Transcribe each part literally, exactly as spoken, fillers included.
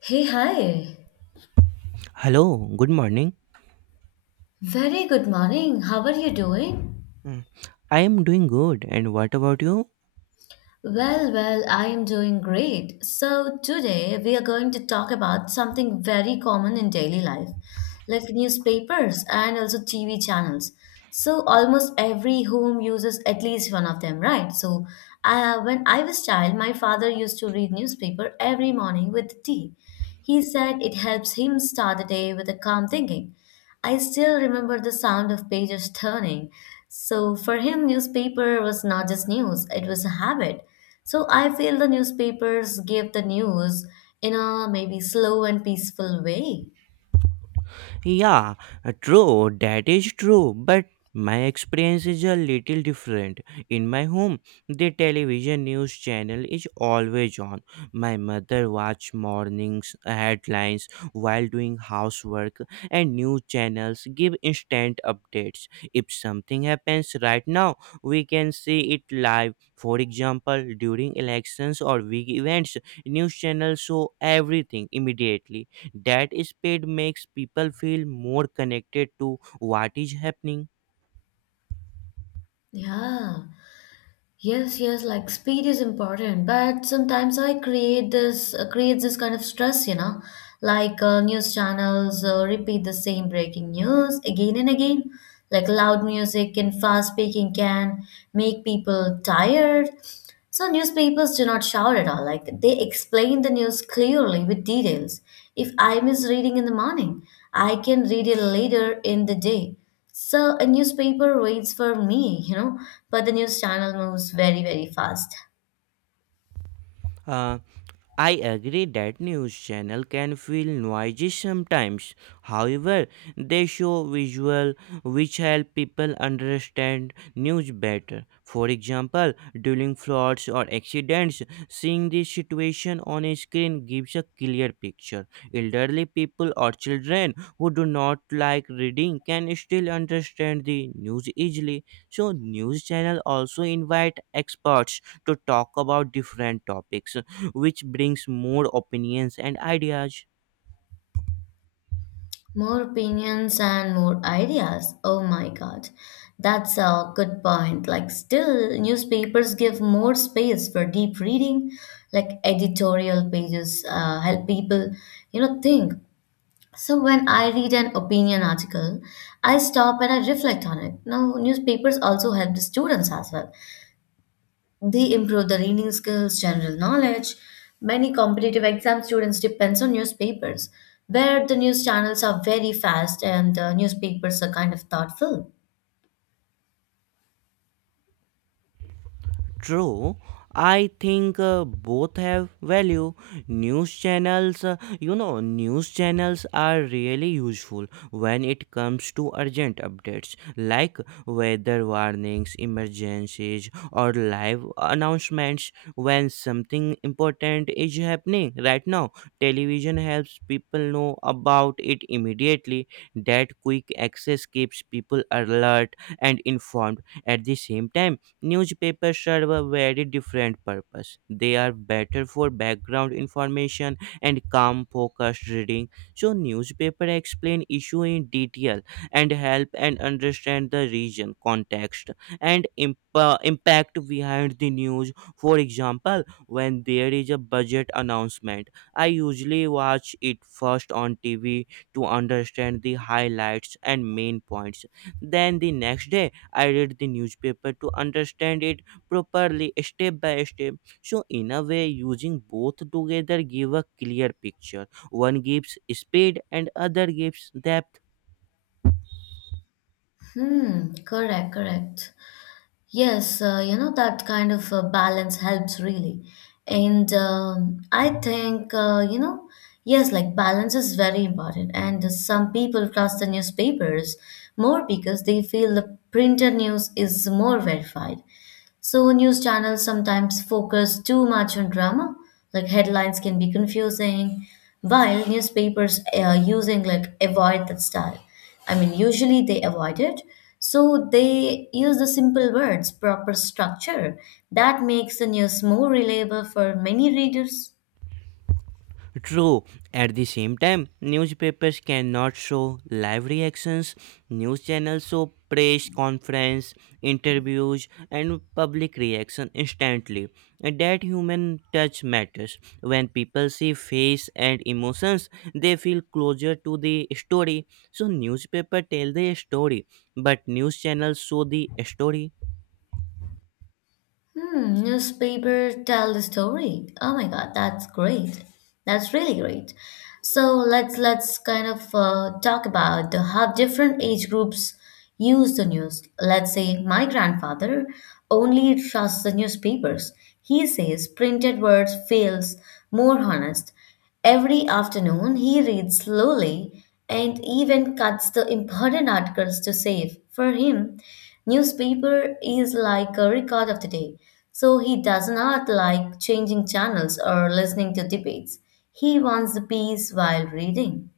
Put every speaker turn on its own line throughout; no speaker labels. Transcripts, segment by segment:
Hey, hi.
Hello, good morning.
Very good morning. How are you doing?
Mm, I am doing good, and what about you?
Well, well, I am doing great. So, today we are going to talk about something very common in daily life, like newspapers and also T V channels. So, almost every home uses at least one of them, right? So, uh, when I was child, my father used to read newspaper every morning with tea. He said it helps him start the day with a calm thinking. I still remember the sound of pages turning. So for him, newspaper was not just news, it was a habit. So I feel the newspapers gave the news in a maybe slow and peaceful way.
Yeah, uh, True, that is true, but my experience is a little different. In my home, the television news channel is always on. My mother watch mornings headlines while doing housework, and news channels give instant updates. If something happens right now, we can see it live. For example, during elections or big events, news channels show everything immediately. That speed makes people feel more connected to what is happening.
Yeah. Yes, yes, like speed is important, but sometimes I create this uh, creates this kind of stress, you know, like uh, news channels uh, repeat the same breaking news again and again. Like loud music and fast speaking can make people tired. So newspapers do not shout at all. Like they explain the news clearly with details. If I miss reading in the morning, I can read it later in the day. So a newspaper waits for me, you know, but the news channel moves very, very fast.
Uh, I agree that news channel can feel noisy sometimes. However, they show visual which help people understand news better. For example, during floods or accidents, seeing the situation on a screen gives a clear picture. Elderly people or children who do not like reading can still understand the news easily. So news channel also invite experts to talk about different topics which brings more opinions and ideas.
More opinions and more ideas. Oh my God. That's a good point. Like, still, newspapers give more space for deep reading, like editorial pages uh, help people, you know, think. So when I read an opinion article, I stop and I reflect on it. Now, newspapers also help the students as well. They improve the reading skills, general knowledge. Many competitive exam students depends on newspapers, where the news channels are very fast and the newspapers are kind of thoughtful.
True. I think uh, both have value. News channels, uh, you know, news channels are really useful when it comes to urgent updates like weather warnings, emergencies, or live announcements when something important is happening right now. Television helps people know about it immediately. That quick access keeps people alert and informed at the same time. Newspapers serve a very different purpose. They are better for background information and calm, focused reading. So, newspaper explain issue in detail and help and understand the region, context, and imp- uh, impact behind the news. For example, when there is a budget announcement, I usually watch it first on T V to understand the highlights and main points. Then the next day, I read the newspaper to understand it properly step by step. So in a way, using both together give a clear picture. One gives speed and other gives depth.
Hmm, correct, correct. Yes, uh, you know, that kind of uh, balance helps really. And um, I think, uh, you know, yes, like balance is very important. And some people trust the newspapers more because they feel the printed news is more verified. So, news channels sometimes focus too much on drama, like headlines can be confusing, while newspapers uh, using like avoid that style. I mean, usually they avoid it. So, they use the simple words, proper structure. That makes the news more reliable for many readers.
True. At the same time, newspapers cannot show live reactions. News channels show press conference, interviews, and public reaction instantly. And that human touch matters. When people see face and emotions, they feel closer to the story. So newspaper tell the story, but news channels show the story.
Hmm, newspaper tell the story. Oh my God, that's great. That's really great. So let's let's kind of uh, talk about the, how different age groups use the news. Let's say my grandfather only trusts the newspapers. He says printed words feels more honest. Every afternoon, he reads slowly and even cuts the important articles to save. For him, newspaper is like a record of the day, so he does not like changing channels or listening to debates. He wants the peace while reading.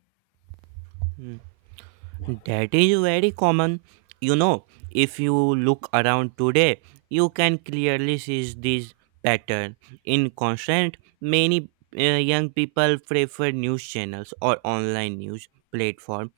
That is very common. You know, if you look around today, you can clearly see this pattern. In constant, many uh, young people prefer news channels or online news platforms.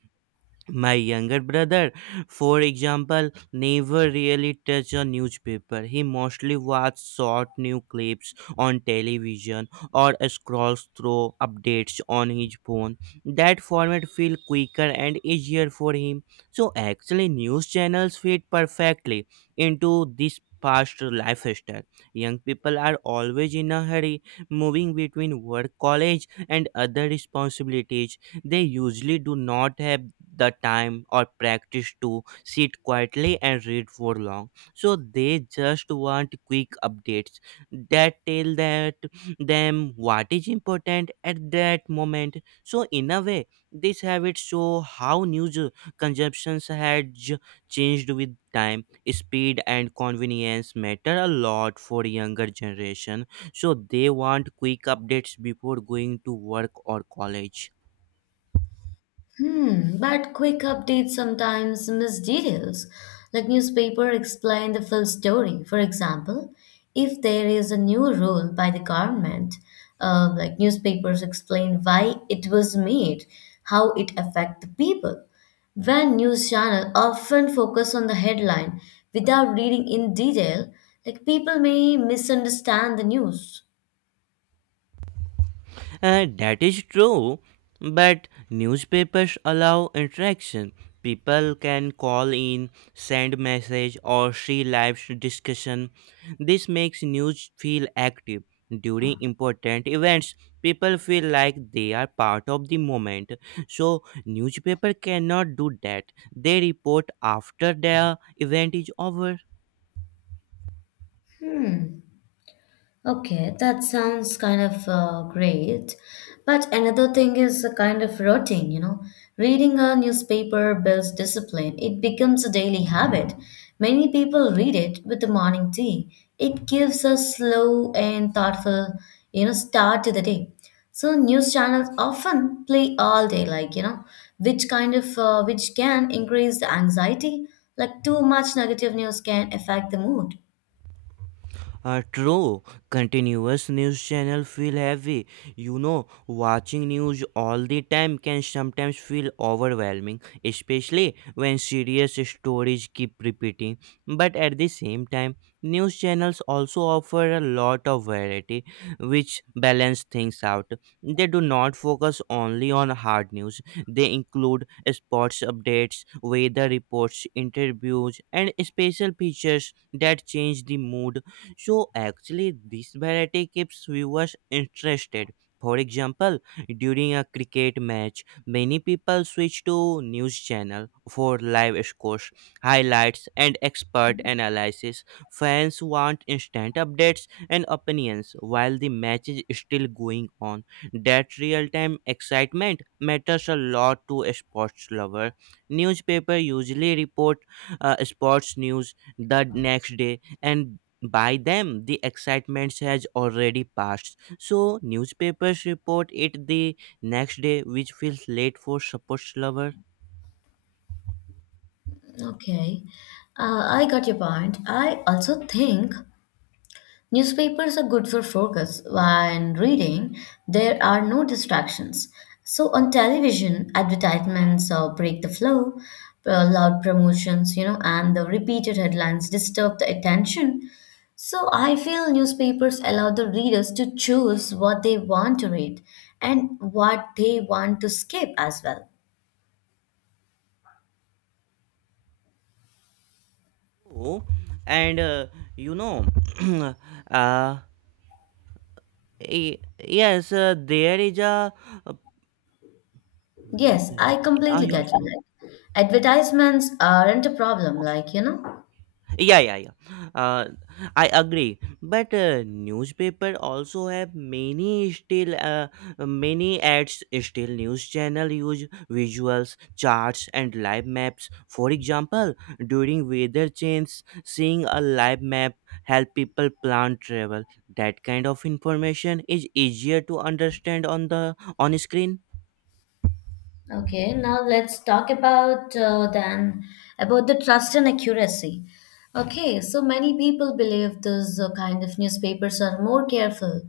My younger brother, for example, never really touched a newspaper. He mostly watches short news clips on television or scrolls through updates on his phone. That format feels quicker and easier for him. So actually, news channels fit perfectly into this fast lifestyle. Young people are always in a hurry, moving between work, college, and other responsibilities. They usually do not have the time or practice to sit quietly and read for long. So they just want quick updates that tell that them what is important at that moment. So in a way, this habit show how news consumptions had j- changed with time. Speed and convenience matter a lot for younger generation, so they want quick updates before going to work or college.
Hmm, but quick updates sometimes miss details. Like newspaper explain the full story. For example, if there is a new rule by the government, uh, like newspapers explain why it was made, how it affect the people. When news channel often focus on the headline without reading in detail, like people may misunderstand the news.
Uh, that is true, but newspapers allow interaction. People can call in, send message, or see live discussion. This makes news feel active. During important events, people feel like they are part of the moment. So newspaper cannot do that. They report after the event is over.
Hmm. Okay, that sounds kind of uh, great. But another thing is a kind of routine, you know. Reading a newspaper builds discipline, it becomes a daily habit. Many people read it with the morning tea. It gives a slow and thoughtful, you know, start to the day. So news channels often play all day, like, you know, which kind of, uh, which can increase the anxiety. Like too much negative news can affect the mood.
Uh, true, continuous news channel feel heavy. You know, watching news all the time can sometimes feel overwhelming, especially when serious stories keep repeating. But at the same time, news channels also offer a lot of variety, which balance things out. They do not focus only on hard news. They include sports updates, weather reports, interviews, and special features that change the mood. So actually, this variety keeps viewers interested. For example, during a cricket match, many people switch to news channel for live scores, highlights, and expert analysis. Fans want instant updates and opinions while the match is still going on. That real-time excitement matters a lot to a sports lover. Newspaper usually report uh, sports news the next day, and by them the excitement has already passed, so newspapers report it the next day, which feels late for sports lover.
Okay, uh, I got your point. I also think newspapers are good for focus when reading. There are no distractions. So on television, advertisements uh, break the flow, uh, loud promotions, you know, and the repeated headlines disturb the attention. So I feel newspapers allow the readers to choose what they want to read and what they want to skip as well.
Oh, and uh, you know uh, y- yes, uh, there is a, a wait,
Yes, I
I
completely get you.
also
Like, advertisements aren't a problem, like, you know,
yeah yeah yeah uh, I agree, but uh, newspaper also have many still uh, many ads. Still news channel use visuals, charts, and live maps. For example, during weather change, seeing a live map help people plan travel. That kind of information is easier to understand on the on screen.
Okay, now let's talk about uh, then about the trust and accuracy. Okay, so many people believe these uh, kind of newspapers are more careful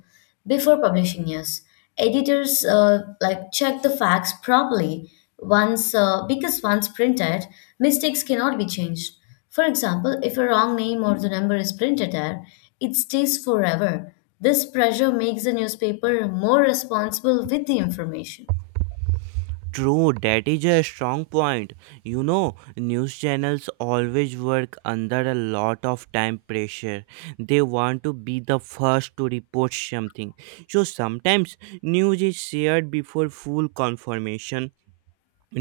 before publishing news. Editors uh, like check the facts properly once uh, because once printed, mistakes cannot be changed. For example, if a wrong name or the number is printed there, it stays forever. This pressure makes the newspaper more responsible with the information.
True, that is a strong point. You know, news channels always work under a lot of time pressure. They want to be the first to report something. So sometimes news is shared before full confirmation.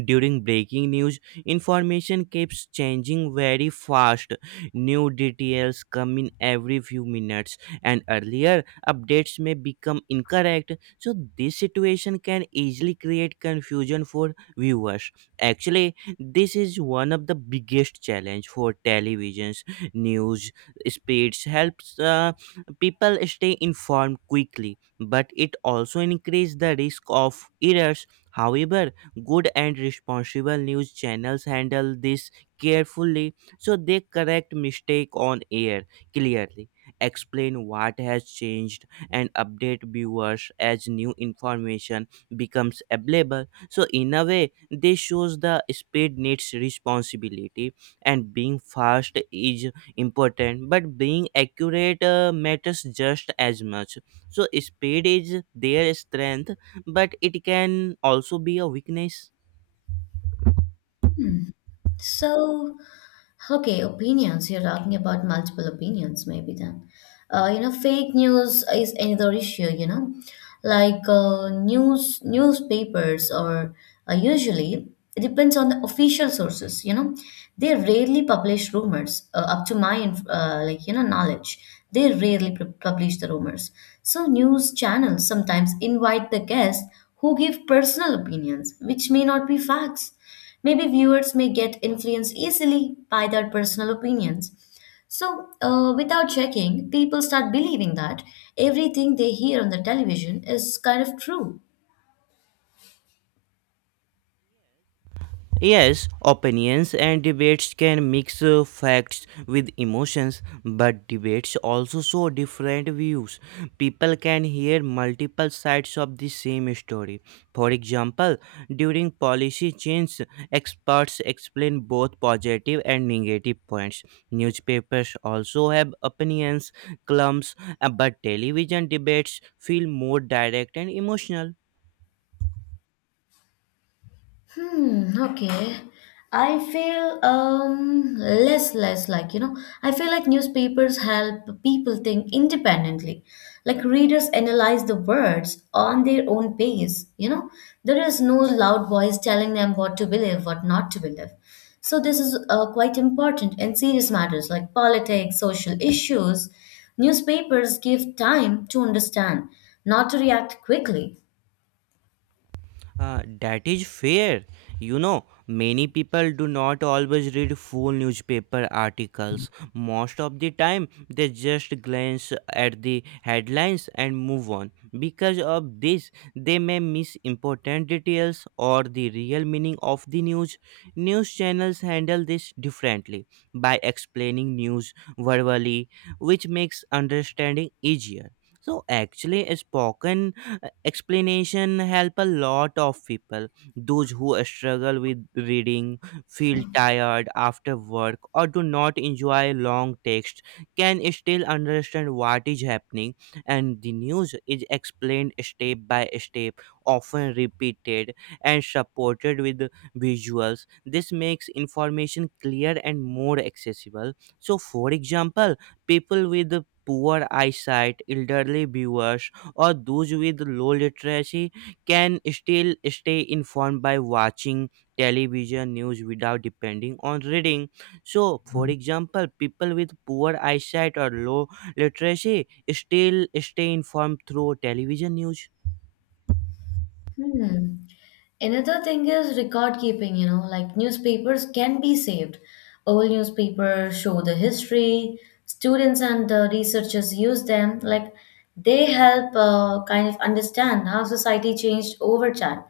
During breaking news, information keeps changing very fast. New details come in every few minutes, and earlier updates may become incorrect. So this situation can easily create confusion for viewers. Actually, this is one of the biggest challenge for televisions news. Speeds helps uh, people stay informed quickly, but it also increases the risk of errors. However, good and responsible news channels handle this carefully. So they correct mistake on air clearly, explain what has changed, and update viewers as new information becomes available. So in a way, this shows the speed needs responsibility, and being fast is important but being accurate uh, matters just as much. So speed is their strength, but it can also be a weakness.
So, okay, opinions. You're talking about multiple opinions, maybe then. Uh, you know, fake news is another issue, you know. Like uh, news, newspapers or uh, usually it depends on the official sources, you know. They rarely publish rumors, uh, up to my inf- uh, like you know knowledge. They rarely pu- publish the rumors. So news channels sometimes invite the guests who give personal opinions, which may not be facts. Maybe viewers may get influenced easily by their personal opinions. So, uh, without checking, people start believing that everything they hear on the television is kind of true.
Yes, opinions and debates can mix uh, facts with emotions, but debates also show different views. People can hear multiple sides of the same story. For example, during policy change, experts explain both positive and negative points. Newspapers also have opinions, columns, uh, but television debates feel more direct and emotional.
Hmm, okay. I feel um less less like, you know, I feel like newspapers help people think independently. Like readers analyze the words on their own pace, you know. There is no loud voice telling them what to believe, what not to believe. So this is uh, quite important in serious matters like politics, social issues. Newspapers give time to understand, not to react quickly.
Uh, that is fair. You know, many people do not always read full newspaper articles. Most of the time, they just glance at the headlines and move on. Because of this, they may miss important details or the real meaning of the news. News channels handle this differently by explaining news verbally, which makes understanding easier. So, actually, spoken explanation help a lot of people. Those who struggle with reading, feel tired after work, or do not enjoy long text can still understand what is happening, and the news is explained step by step, often repeated, and supported with visuals. This makes information clear and more accessible. So for example, people with poor eyesight, elderly viewers, or those with low literacy can still stay informed by watching television news without depending on reading. So, for example, people with poor eyesight or low literacy still stay informed through television news.
Hmm. Another thing is record keeping, you know, like newspapers can be saved. Old newspapers show the history, students and the researchers use them. Like they help uh, kind of understand how society changed over time.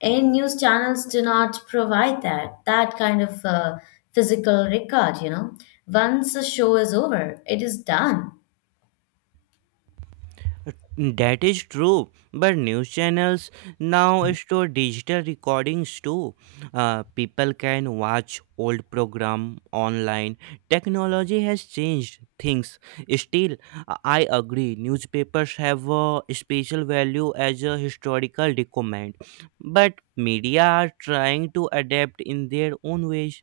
And news channels do not provide that, that kind of uh, physical record, you know. Once a show is over, it is done.
That is true, but news channels now store digital recordings too. Uh, people can watch old program online. Technology has changed things. Still, I agree. Newspapers have a special value as a historical document, but media are trying to adapt in their own ways.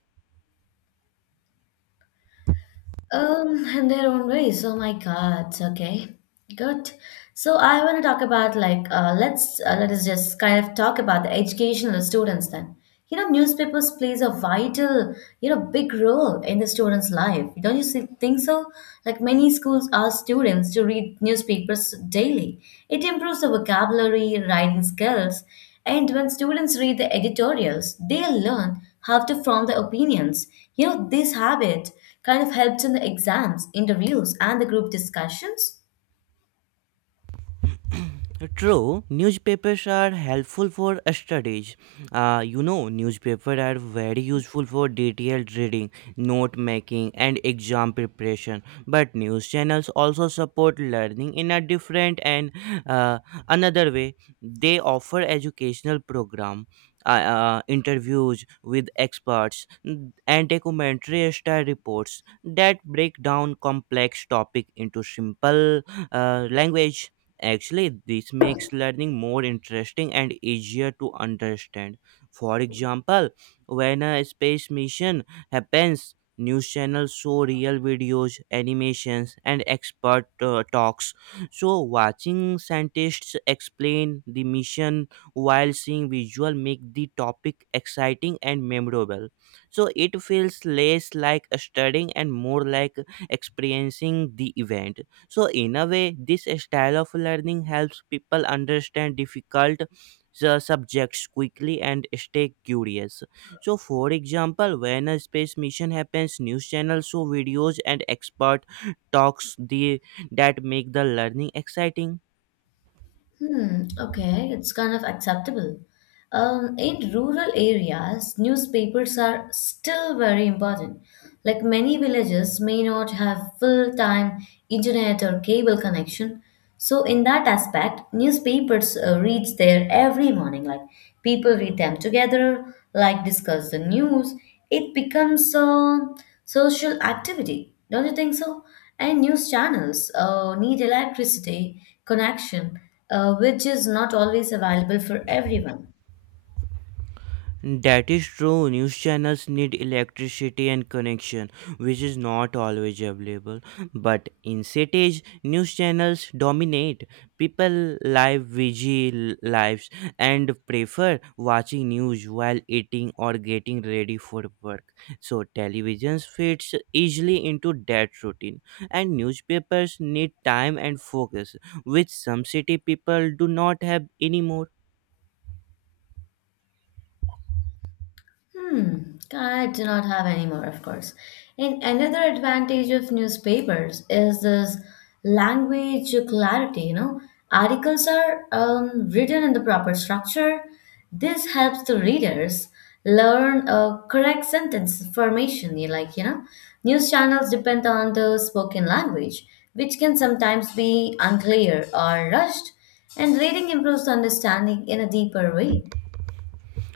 Um, in their own ways. Oh my God. Okay, good. So I want to talk about like uh, let's uh, let us just kind of talk about the educational students then. You know, newspapers plays a vital, you know, big role in the students' life. Don't you see- think so? Like many schools ask students to read newspapers daily. It improves the vocabulary, writing skills, and when students read the editorials, they learn how to form their opinions. You know, this habit kind of helps in the exams, interviews, and the group discussions.
True, newspapers are helpful for studies. Uh, you know, newspapers are very useful for detailed reading, note making, and exam preparation. But news channels also support learning in a different and uh, another way. They offer educational program, uh, uh, interviews with experts, n- and documentary style reports that break down complex topic into simple uh, language. Actually, this makes learning more interesting and easier to understand. For example, when a space mission happens, news channels show real videos, animations, and expert uh, talks. So, watching scientists explain the mission while seeing visual make the topic exciting and memorable. So, it feels less like studying and more like experiencing the event. So in a way, this style of learning helps people understand difficult su- subjects quickly and stay curious. So for example, when a space mission happens, news channels show videos and expert talks. The, that make the learning exciting.
Hmm, okay, it's kind of acceptable. Um, in rural areas, newspapers are still very important. Like many villages may not have full time internet or cable connection. So, in that aspect, newspapers uh, reach there every morning. Like people read them together, like discuss the news. It becomes a social activity. Don't you think so? And news channels uh, need electricity connection, uh, which is not always available for everyone.
That is true. News channels need electricity and connection, which is not always available. But in cities, news channels dominate. People live V G lives and prefer watching news while eating or getting ready for work. So televisions fits easily into that routine, and newspapers need time and focus, which some city people do not have anymore.
Hmm, I do not have any more, of course. And another advantage of newspapers is this language clarity, you know. Articles are um, written in the proper structure. This helps the readers learn a correct sentence formation, you like, you know. News channels depend on the spoken language, which can sometimes be unclear or rushed, and reading improves the understanding in a deeper way.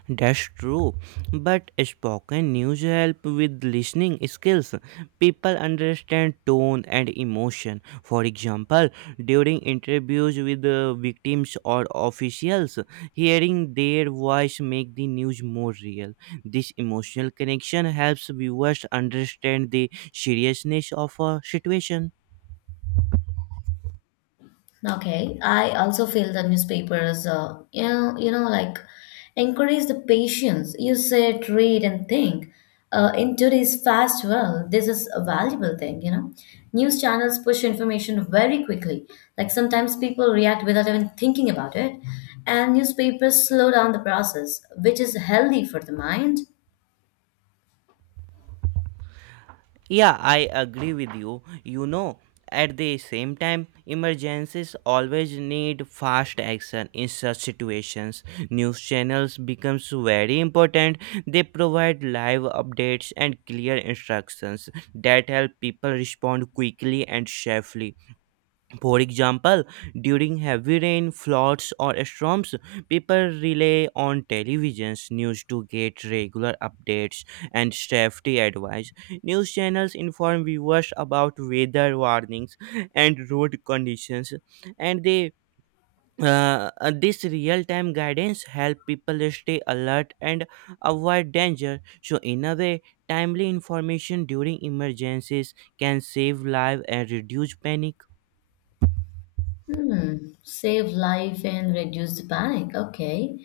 That's true. But spoken news help with listening skills. People understand tone and emotion. For example, during interviews with the victims or officials, hearing their voice make the news more real. This emotional connection helps viewers understand the seriousness of a situation.
Okay, I also feel the newspapers, uh, you know, you know, like encourage the patience. You sit, read, and think. Uh, in today's fast world, this is a valuable thing, you know. News channels push information very quickly. Like sometimes people react without even thinking about it, and newspapers slow down the process, which is healthy for the mind.
Yeah, I agree with you. You know, at the same time, emergencies always need fast action in such situations. News channels becomes very important. They provide live updates and clear instructions that help people respond quickly and safely. For example, during heavy rain, floods, or storms, people rely on television's news to get regular updates and safety advice. News channels inform viewers about weather warnings and road conditions, and they uh, uh, this real-time guidance help people stay alert and avoid danger. So, in a way, timely information during emergencies can save lives and reduce panic.
Hmm, save life and reduce the panic. Okay.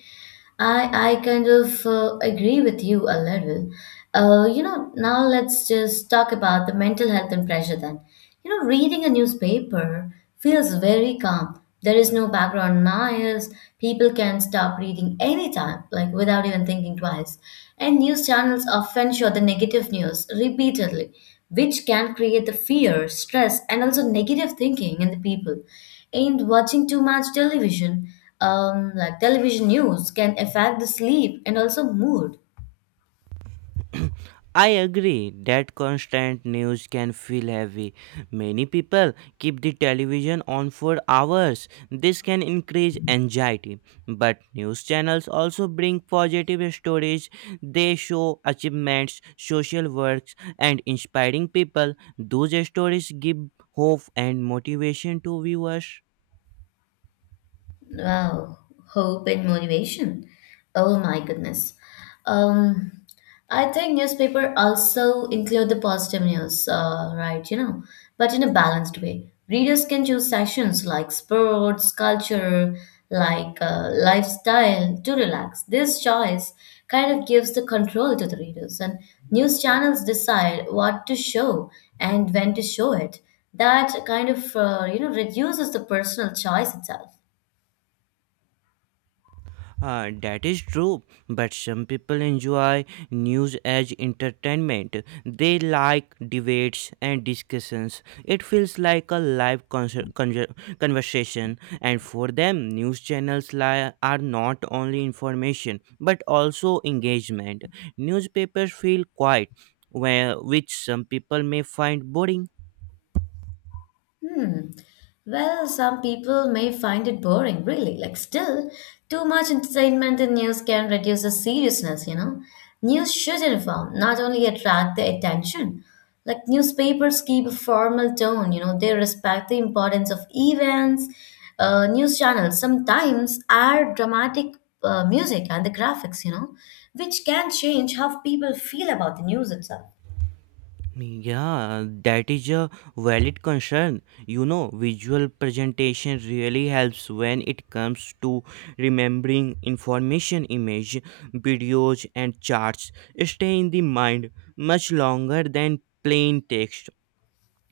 I I kind of uh, agree with you a little. Uh, you know, now let's just talk about the mental health and pressure then. You know, reading a newspaper feels very calm. There is no background noise. People can stop reading anytime, like without even thinking twice. And news channels often show the negative news repeatedly which can create the fear, stress, and also negative thinking in the people. And watching too much television, um, like television news, can affect the sleep and also mood.
I agree that constant news can feel heavy. Many people keep the television on for hours. This can increase anxiety. But news channels also bring positive stories. They show achievements, social works, and inspiring people. Those stories give hope and motivation to viewers.
Wow, hope and motivation. Oh my goodness. Um, I think newspaper also include the positive news, uh, right? You know, but in a balanced way. Readers can choose sections like sports, culture, like uh, lifestyle to relax. This choice kind of gives the control to the readers, and news channels decide what to show and when to show it. That kind of uh, you know reduces the personal choice itself.
Uh, that is true, but some people enjoy news as entertainment. They like debates and discussions. It feels like a live conser- conver- conversation, and for them, news channels li- are not only information but also engagement. Newspapers feel quiet, where, which some people may find boring.
Hmm. Well, some people may find it boring, really. Like, still, too much entertainment in news can reduce the seriousness, you know? News should inform, not only attract the attention. Like, newspapers keep a formal tone, you know, they respect the importance of events. Uh, news channels sometimes add dramatic uh, music and the graphics, you know, which can change how people feel about the news itself.
Yeah, that is a valid concern. You know, visual presentation really helps when it comes to remembering information. Image, videos, and charts stay in the mind much longer than plain text.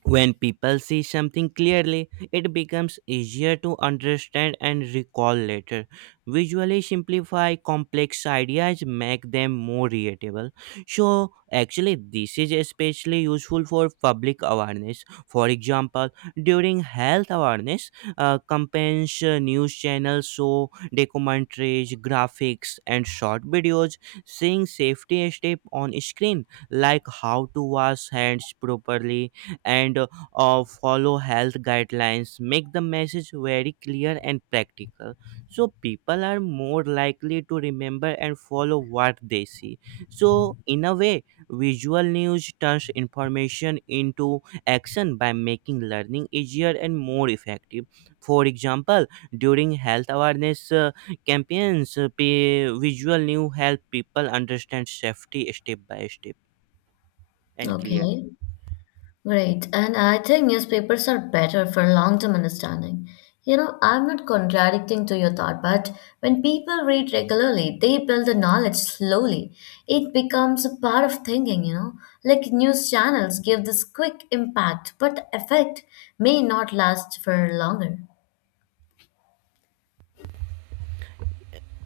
When people see something clearly, it becomes easier to understand and recall later. Visually simplify complex ideas, make them more readable. So, actually, this is especially useful for public awareness. For example, during health awareness uh, campaigns, uh, news channels show documentaries, graphics, and short videos. Seeing safety step on screen, like how to wash hands properly and uh, uh, follow health guidelines make the message very clear and practical, so people are more likely to remember and follow what they see. So in a way, visual news turns information into action by making learning easier and more effective. For example, during health awareness uh, campaigns, uh, pe- visual news help people understand safety step by step and clearly.
Okay. Great. And I think newspapers are better for long-term understanding. You know, I'm not contradicting to your thought, but when people read regularly, they build the knowledge slowly. It becomes a part of thinking, you know. Like news channels give this quick impact, but effect may not last for longer.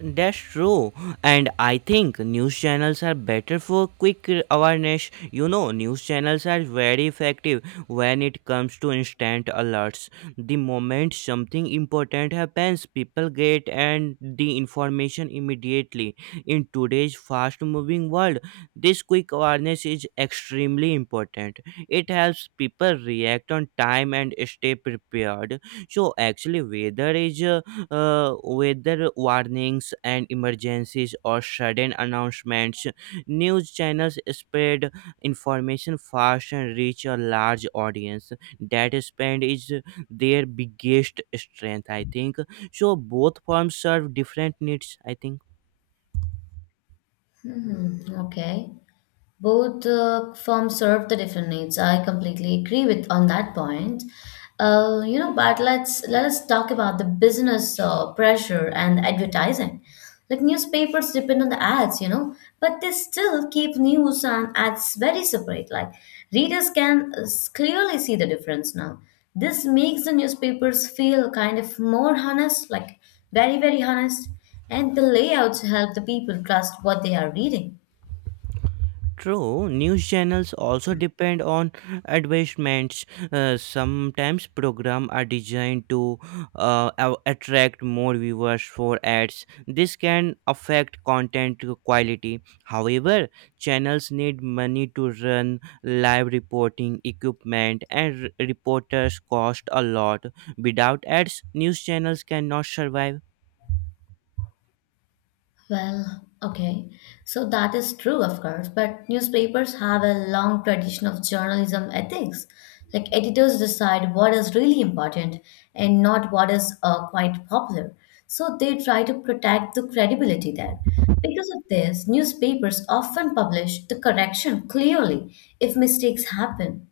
That's true, and I think news channels are better for quick awareness. You know, news channels are very effective when it comes to instant alerts. The moment something important happens, people get and the information immediately. In today's fast-moving world, this quick awareness is extremely important. It helps people react on time and stay prepared. So actually, weather is uh, uh, weather warnings and emergencies or sudden announcements. News channels spread information fast and reach a large audience. That span is their biggest strength, I think. So both forms serve different needs, I think.
Okay. Both uh, firms serve the different needs. I completely agree with on that point. uh, you know, but let's let us talk about the business uh, pressure and advertising. Like newspapers depend on the ads, you know, but they still keep news and ads very separate. Like readers can uh, s- clearly see the difference now. This makes the newspapers feel kind of more honest, like very very honest, and the layouts help the people trust what they are reading.
True, news channels also depend on advertisements. Uh, sometimes programs are designed to uh, a- attract more viewers for ads. This can affect content quality. However, channels need money to run live reporting equipment, and r- reporters cost a lot. Without ads, news channels cannot survive.
Well, okay. So that is true, of course, but newspapers have a long tradition of journalism ethics. Like editors decide what is really important and not what is uh, quite popular. So they try to protect the credibility there. Because of this, newspapers often publish the correction clearly if mistakes happen.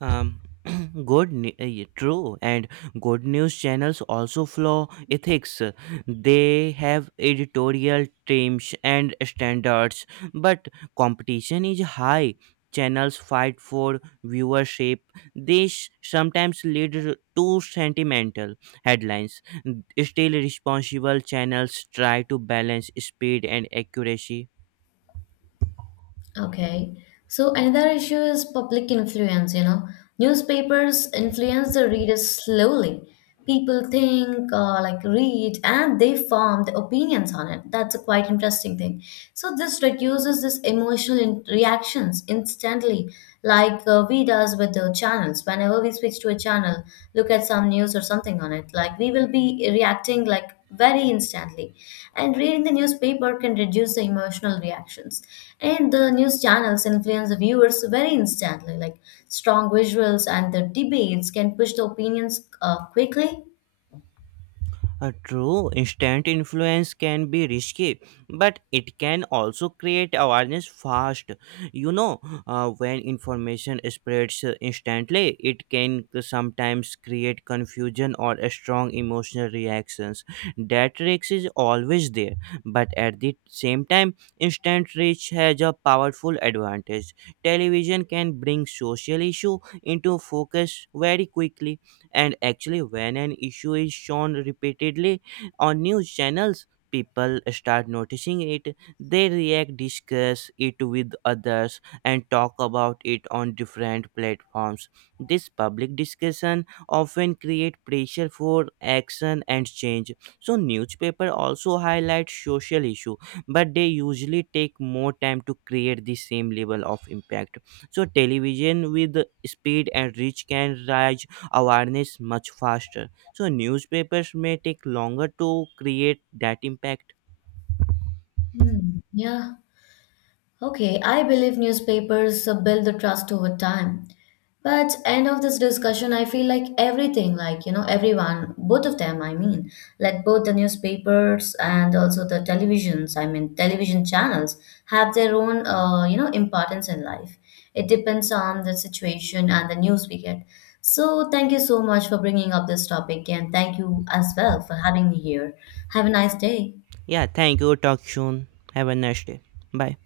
Um, good, ne- eh, true, and good news channels also follow ethics. They have editorial teams and standards, but competition is high. Channels fight for viewership. This sometimes leads to sentimental headlines. Still, responsible channels try to balance speed and accuracy.
Okay. So another issue is public influence, you know. Newspapers influence the readers slowly. People think, uh, like read, and they form the opinions on it. That's a quite interesting thing. So this reduces this emotional in- reactions instantly, like uh, we does with the channels whenever we switch to a channel look at some news or something on it, like we will be reacting like very instantly, and reading the newspaper can reduce the emotional reactions, and the news channels influence the viewers very instantly, like strong visuals and the debates can push the opinions uh, quickly.
Uh, true, instant influence can be risky, but it can also create awareness fast. You know, uh, when information spreads uh, instantly, it can sometimes create confusion or a strong emotional reactions. That risk is always there, but at the same time, instant reach has a powerful advantage. Television can bring social issue into focus very quickly. And actually, when an issue is shown repeatedly on news channels, people start noticing it. They react, discuss it with others, and talk about it on different platforms. This public discussion often create pressure for action and change. So newspaper also highlight social issue, but they usually take more time to create the same level of impact. So television, with speed and reach, can rise awareness much faster. So newspapers may take longer to create that impact.
Hmm, yeah. Okay, I believe newspapers uh, build the trust over time. But end of this discussion, I feel like everything, like you know, everyone, both of them, I mean, like both the newspapers and also the televisions, I mean, television channels have their own, uh, you know, importance in life. It depends on the situation and the news we get. So thank you so much for bringing up this topic, and thank you as well for having me here. Have a nice day.
Yeah, thank you. Talk soon. Have a nice day. Bye.